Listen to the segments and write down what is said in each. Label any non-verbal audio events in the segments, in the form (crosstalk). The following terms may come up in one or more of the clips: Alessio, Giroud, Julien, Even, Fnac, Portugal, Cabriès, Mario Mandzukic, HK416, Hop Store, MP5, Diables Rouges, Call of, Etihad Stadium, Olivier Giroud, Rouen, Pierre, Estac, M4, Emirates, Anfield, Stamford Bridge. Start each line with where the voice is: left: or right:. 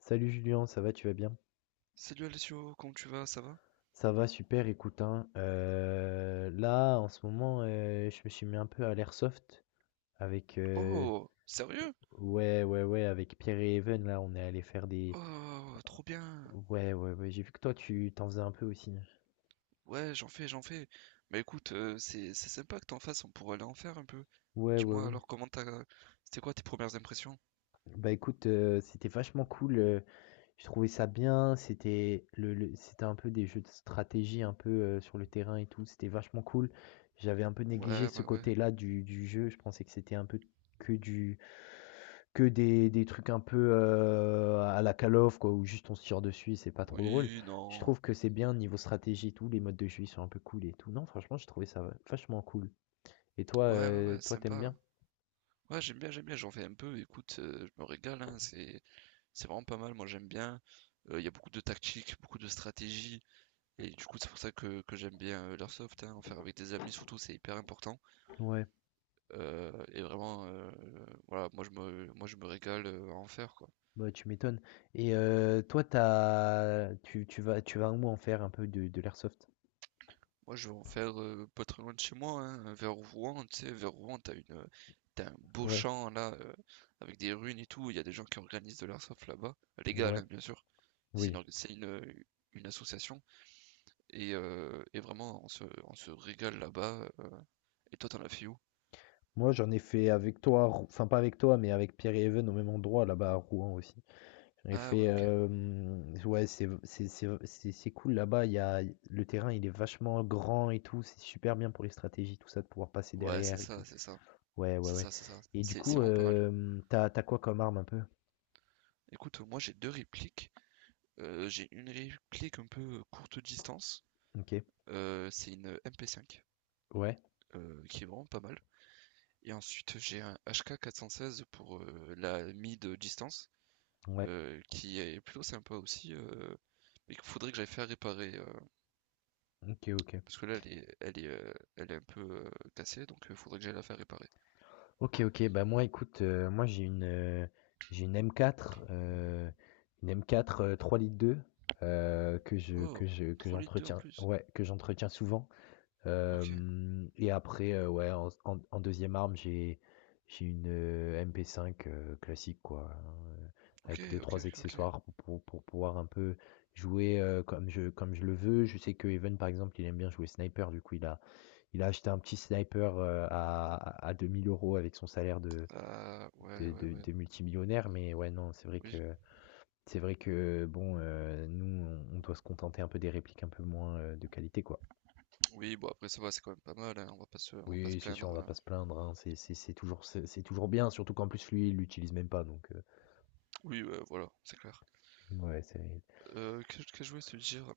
left: Salut Julien, ça va, tu vas bien?
right: Salut Alessio, comment tu vas? Ça va?
left: Ça va, super, écoute, hein, là, en ce moment, je me suis mis un peu à l'airsoft avec,
right: Oh, sérieux?
left: ouais, ouais, ouais, avec Pierre et Even, là, on est allé faire des,
right: Oh, trop bien.
left: ouais, ouais, ouais, j'ai vu que toi, tu t'en faisais un peu aussi.
right: Ouais, j'en fais, j'en fais. Bah écoute, c'est sympa que t'en fasses, on pourrait aller en faire un peu.
left: Ouais, ouais,
right: Dis-moi
left: ouais.
right: alors comment t'as... C'était quoi tes premières impressions?
left: Bah écoute, c'était vachement cool, je trouvais ça bien, c'était c'était un peu des jeux de stratégie, un peu sur le terrain et tout, c'était vachement cool. J'avais un peu négligé
right: Ouais,
left: ce
right: ouais, ouais.
left: côté-là du jeu, je pensais que c'était un peu que du Que des trucs un peu, à la Call of quoi, où juste on se tire dessus et c'est pas trop drôle.
right: Oui,
left: Je
right: non.
left: trouve que c'est bien niveau stratégie et tout, les modes de jeu, ils sont un peu cool et tout. Non, franchement, j'ai trouvé ça vachement cool. Et toi,
right: Ouais, ouais, ouais,
left: toi, t'aimes
right: sympa.
left: bien?
right: Ouais, j'aime bien, j'en fais un peu. Écoute, je me régale, hein, c'est vraiment pas mal, moi j'aime bien. Il y a beaucoup de tactique, beaucoup de stratégie. Et du coup, c'est pour ça que j'aime bien l'airsoft, hein, en faire avec des amis surtout, c'est hyper important.
left: Ouais,
right: Et vraiment, voilà, moi je me régale à en faire quoi.
left: bah, tu m'étonnes. Et toi, t'as tu tu vas où en faire un peu de l'airsoft?
right: Moi je vais en faire pas très loin de chez moi, hein, vers Rouen, tu sais, vers Rouen, t'as un beau
left: Ouais,
right: champ là, avec des runes et tout. Il y a des gens qui organisent de l'airsoft là-bas, légal
left: ouais,
right: hein, bien sûr. C'est une,
left: oui.
right: orga- c'est une, une association et vraiment on se régale là-bas. Et toi t'en as fait où?
left: Moi, j'en ai fait avec toi à Rou enfin pas avec toi, mais avec Pierre et Even au même endroit là-bas à Rouen aussi. J'avais
right: Ah
left: fait,
right: ouais ok.
left: ouais, c'est cool là-bas, il y a le terrain, il est vachement grand et tout, c'est super bien pour les stratégies, tout ça, de pouvoir passer
right: Ouais c'est
left: derrière et tout.
right: ça, c'est ça,
left: Ouais, ouais,
right: c'est
left: ouais
right: ça, c'est ça.
left: et du
right: C'est
left: coup,
right: vraiment pas mal.
left: t'as as quoi comme arme un peu?
right: Écoute, moi j'ai deux répliques. J'ai une réplique un peu courte distance.
left: OK.
right: C'est une MP5
left: Ouais,
right: qui est vraiment pas mal. Et ensuite, j'ai un HK16 pour la mid distance
left: ouais.
right: qui est plutôt sympa aussi. Mais qu'il faudrait que j'aille faire réparer
left: OK, OK.
right: parce que là, elle est un peu cassée donc il faudrait que j'aille la faire réparer.
left: OK, OK, bah, moi, écoute, moi, j'ai j'ai une M4, 3,2 litres, que je que
right: Oh,
left: je que
right: 3,2 litres en
left: j'entretiens
right: plus.
left: ouais, que j'entretiens souvent.
right: Ok,
left: Et après, ouais, en s en en 2e arme, j'ai une, MP5, classique quoi, hein, heu,
right: ok,
left: avec deux
right: ok,
left: trois
right: ok, ok.
left: accessoires pour pouvoir un peu jouer, comme je le veux. Je sais que Evan par exemple, il aime bien jouer sniper, du coup, il a acheté un petit sniper, à 2 000 euros avec son salaire
right: Ah, ouais, ouais, ouais.
left: de multimillionnaire, mais ouais, non,
right: Oui,
left: c'est vrai que bon, nous, on doit se contenter un peu des répliques un peu moins, de qualité, quoi.
right: oui, bon après ça va, c'est quand même pas mal, hein, on va pas se
left: Oui, c'est sûr, on
right: plaindre.
left: va pas
right: Hein.
left: se plaindre, hein, c'est toujours bien, surtout qu'en plus lui, il l'utilise même pas donc
right: Oui, ouais, voilà, c'est clair.
left: ouais, c'est
right: Qu'est-ce que je voulais te dire,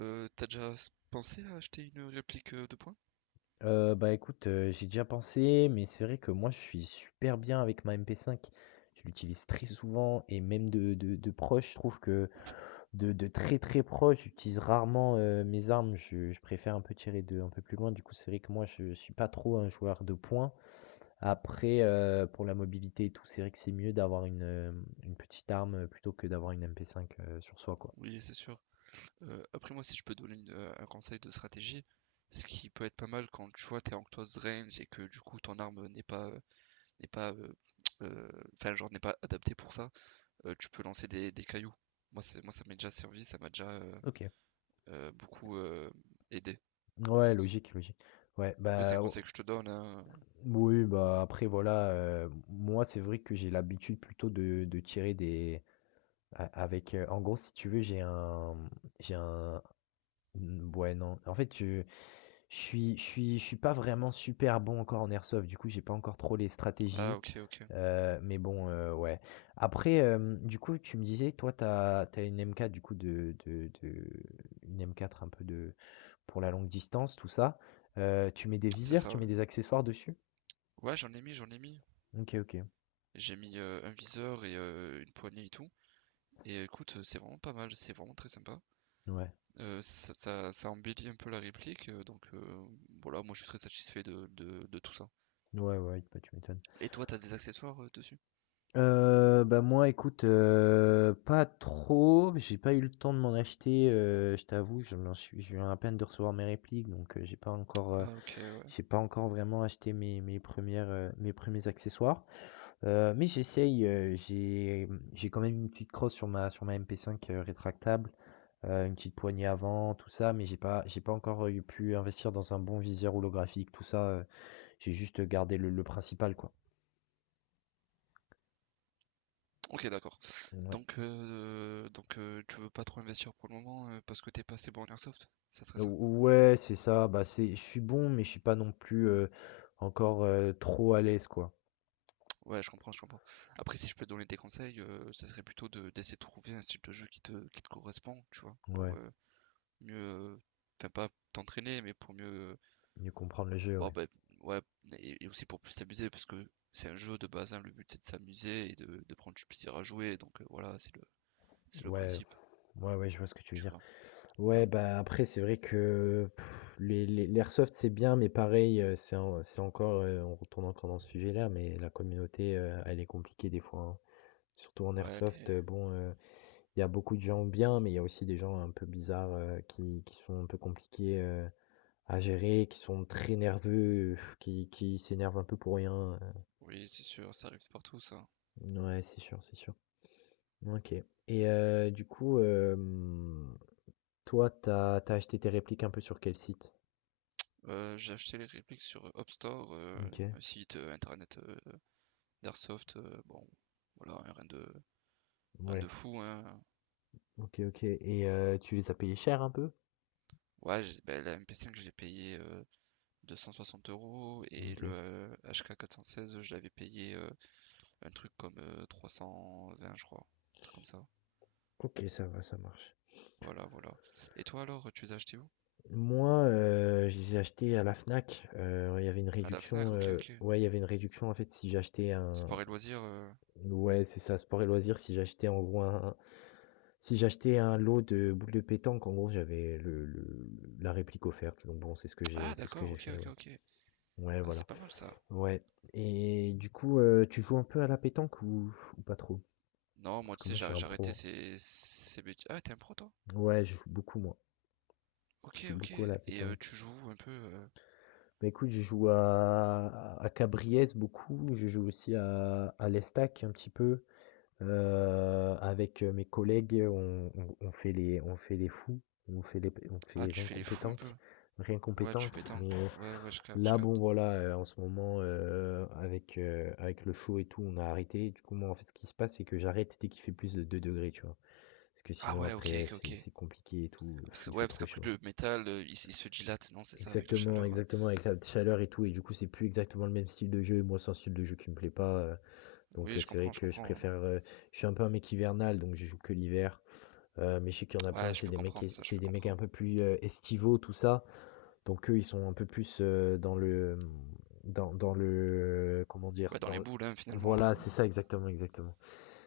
right: t'as déjà pensé à acheter une réplique de points?
left: bah, écoute, j'y ai déjà pensé, mais c'est vrai que moi, je suis super bien avec ma MP5. Je l'utilise très souvent et même de proche, je trouve que de très, très proche, j'utilise rarement, mes armes. Je préfère un peu tirer de un peu plus loin. Du coup, c'est vrai que moi, je suis pas trop un joueur de points. Après, pour la mobilité et tout, c'est vrai que c'est mieux d'avoir une, une petite arme, plutôt que d'avoir une MP5, sur soi, quoi.
right: Oui, c'est sûr. Après moi, si je peux donner un conseil de stratégie, ce qui peut être pas mal quand tu vois t'es en close range et que du coup ton arme n'est pas n'est pas (tsk) euh, enfin genre n'est pas adaptée pour ça, tu peux lancer des cailloux. Moi, ça m'est déjà servi, ça m'a déjà
left: OK.
right: beaucoup aidé en
left: Ouais,
right: fait.
left: logique, logique. Ouais,
right: Après c'est un
left: bah,
right: conseil
left: o
right: que je te donne. Hein.
left: oui, bah, après voilà, moi, c'est vrai que j'ai l'habitude plutôt de tirer des a avec, en gros, si tu veux, j'ai un, mmh, ouais, non. En fait, je suis pas vraiment super bon encore en airsoft, du coup, j'ai pas encore trop les
right: Ah
left: stratégies,
right: ok ok,
left: mais bon, ouais. Après, du coup, tu me disais, toi, t'as une m une du coup de une M4 un peu de pour la longue distance, tout ça. Tu mets des
right: c'est
left: viseurs,
right: ça.
left: tu
right: Ouais,
left: mets des accessoires dessus?
right: ouais j'en ai mis j'en ai mis.
left: OK, OK.
right: J'ai mis, un viseur et une poignée et tout et écoute, c'est vraiment pas mal, c'est vraiment très sympa.
left: Ouais.
right: Ça embellit un peu la réplique, donc voilà, moi je suis très satisfait de tout ça.
left: Ouais, ouais, bah, tu m'étonnes.
right: Et toi, t'as des accessoires, dessus?
left: Bah, moi, écoute, pas trop, j'ai pas eu le temps de m'en acheter, je t'avoue, je m'en suis je viens à peine de recevoir mes répliques, donc j'ai pas encore,
right: Ah OK, ouais.
left: j'ai pas encore vraiment acheté mes premiers accessoires, mais j'essaye, j'ai quand même une petite crosse sur ma MP5, rétractable, une petite poignée avant, tout ça, mais j'ai pas encore, eu pu investir dans un bon viseur holographique, tout ça, j'ai juste gardé le principal, quoi.
right: OK, d'accord.
left: Ouais,
right: Donc tu veux pas trop investir pour le moment, parce que t'es pas assez bon en airsoft? Ça serait ça?
left: Ou ouais, c'est ça, bah, c'est je suis bon, mais je suis pas non plus, encore, trop à l'aise, quoi.
right: Ouais, je comprends, je comprends. Après, si je peux te donner des conseils, ça serait plutôt de d'essayer de trouver un style de jeu qui te correspond, tu vois? Pour,
left: Ouais,
right: mieux, enfin pas t'entraîner, mais pour mieux,
left: mieux comprendre le jeu,
right: bon,
left: ouais.
right: ben, ouais, et aussi pour plus s'amuser, parce que c'est un jeu de base, hein, le but c'est de s'amuser et de prendre du plaisir à jouer, donc voilà, c'est le
left: Ouais,
right: principe,
left: ouais, ouais, je vois ce que tu veux
right: tu
left: dire.
right: vois,
left: Ouais,
right: voilà.
left: bah, après, c'est vrai que pff, les l'airsoft, c'est bien, mais pareil, c'est encore, on retourne encore dans ce sujet-là, mais la communauté, elle est compliquée des fois, hein. Surtout en
right: Ouais,
left: airsoft, bon, il y a beaucoup de gens bien, mais il y a aussi des gens un peu bizarres, qui sont un peu compliqués, à gérer, qui sont très nerveux, pff, qui s'énervent un peu pour rien,
right: oui, c'est sûr, ça arrive partout, ça.
left: ouais, c'est sûr, c'est sûr. OK et du coup, toi, t'as acheté tes répliques un peu sur quel site?
right: J'ai acheté les répliques sur Hop Store,
left: OK,
right: un site internet d'Airsoft, bon, voilà, hein, rien de,
left: ouais.
right: fou, hein.
left: OK, OK et tu les as payés cher un peu?
right: Ouais, ben, la MP5, j'ai payé 260 euros et le
left: OK.
right: HK416, je l'avais payé un truc comme 320, je crois. Un truc comme ça.
left: OK, ça va, ça marche.
right: Voilà, voilà. Et toi alors, tu les as achetés où?
left: Moi, je les ai achetés à la Fnac, il y avait une
right: À la
left: réduction,
right: Fnac, ok, ok.
left: ouais, il y avait une réduction en fait si j'achetais un
right: Sport et loisirs.
left: ouais, c'est ça, sport et loisirs, si j'achetais en gros un si j'achetais un lot de boules de pétanque, en gros, j'avais le la réplique offerte, donc bon,
right: Ah,
left: c'est ce que
right: d'accord,
left: j'ai
right: ok,
left: fait,
right: ok,
left: ouais.
right: ok.
left: Ouais,
right: Ah, c'est
left: voilà.
right: pas mal ça.
left: Ouais et du coup, tu joues un peu à la pétanque ou pas trop?
right: Non,
left: Parce
right: moi, tu
left: que
right: sais,
left: moi, je suis
right: j'ai
left: un
right: j'ai
left: pro,
right: arrêté
left: hein.
right: ces bêtises. Ah, t'es un pro, toi?
left: Ouais, je joue beaucoup moi,
right: Ok,
left: je joue
right: ok.
left: beaucoup à la
right: Et tu
left: pétanque.
right: joues un peu.
left: Bah, écoute, je joue à Cabriès beaucoup, je joue aussi à l'Estac un petit peu. Avec, mes collègues, on fait les fous, on
right: Ah,
left: fait
right: tu
left: rien
right: fais
left: qu'au
right: les fous un peu.
left: pétanque rien qu'au
right: Ouais, tu
left: pétanque,
right: pétanques.
left: mais
right: Ouais, ouais, je capte, je
left: là, bon,
right: capte.
left: voilà, en ce moment, avec le chaud et tout, on a arrêté. Du coup, moi, en fait, ce qui se passe, c'est que j'arrête dès qu'il fait plus de 2 degrés, tu vois? Parce que
right: Ah,
left: sinon
right: ouais, ok,
left: après,
right: ok, ok.
left: c'est compliqué et tout,
right: Ah,
left: il fait
right: ouais, parce
left: trop
right: qu'après
left: chaud.
right: le métal, il se dilate, non, c'est ça, avec la
left: Exactement,
right: chaleur.
left: exactement, avec la chaleur et tout, et du coup, c'est plus exactement le même style de jeu, et moi, c'est un style de jeu qui me plaît pas, donc
right: Oui, je
left: c'est vrai
right: comprends, je
left: que je
right: comprends.
left: préfère, je suis un peu un mec hivernal, donc je joue que l'hiver, mais je sais qu'il y en a plein,
right: Ouais, je peux comprendre ça, je
left: c'est
right: peux
left: des mecs un
right: comprendre.
left: peu plus, estivaux, tout ça, donc eux, ils sont un peu plus, dans le comment dire?
right: Ouais, dans les
left: Dans l
right: boules, hein, finalement. Hein.
left: Voilà, c'est ça, exactement, exactement.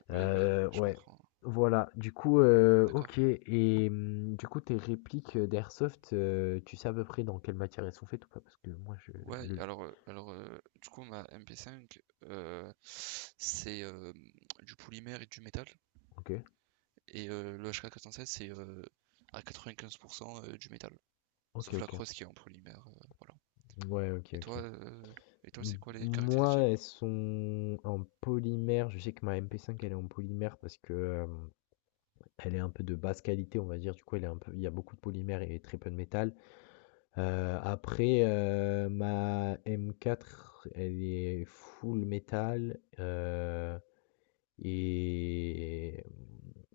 right: Oui, oui, je
left: Ouais,
right: comprends.
left: voilà. Du coup,
right: D'accord.
left: OK et du coup, tes répliques, d'airsoft, tu sais à peu près dans quelle matière elles sont faites ou pas? Parce que moi je
right: Ouais,
left: le
right: alors, du coup, ma MP5, c'est du polymère et du métal.
left: OK.
right: Et le HK416, c'est à 95% du métal.
left: OK,
right: Sauf la
left: OK.
right: crosse qui est en polymère. Voilà.
left: Ouais, OK,
right: Et toi,
left: OK.
right: euh, et toi, c'est
left: M
right: quoi les
left: Moi,
right: caractéristiques?
left: elles sont en polymère. Je sais que ma MP5 elle est en polymère parce que, elle est un peu de basse qualité, on va dire. Du coup, elle est un peu il y a beaucoup de polymère et très peu de métal. Après, ma M4 elle est full métal. Et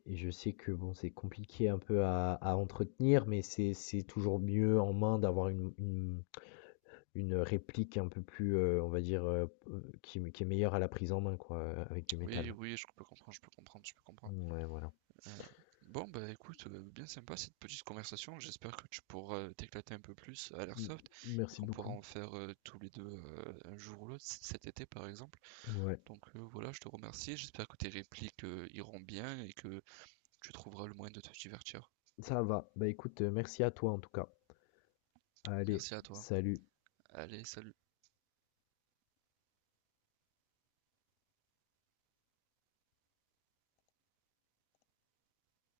left: et je sais que bon, c'est compliqué un peu à entretenir, mais c'est toujours mieux en main d'avoir une réplique un peu plus, on va dire, qui est meilleure à la prise en main quoi, avec du
right: Oui,
left: métal.
right: oui, je peux comprendre, je peux comprendre, je peux comprendre.
left: Ouais, voilà.
right: Euh, Bon, bah écoute, bien sympa cette petite conversation. J'espère que tu pourras t'éclater un peu plus à
left: Mmh,
right: l'airsoft et
left: merci
right: qu'on pourra
left: beaucoup.
right: en faire tous les deux un jour ou l'autre, cet été par exemple.
left: Ouais,
right: Donc voilà, je te remercie. J'espère que tes répliques iront bien et que tu trouveras le moyen de te divertir.
left: ça va. Bah, écoute, merci à toi en tout cas. Allez,
right: Merci à toi.
left: salut.
right: Allez, salut.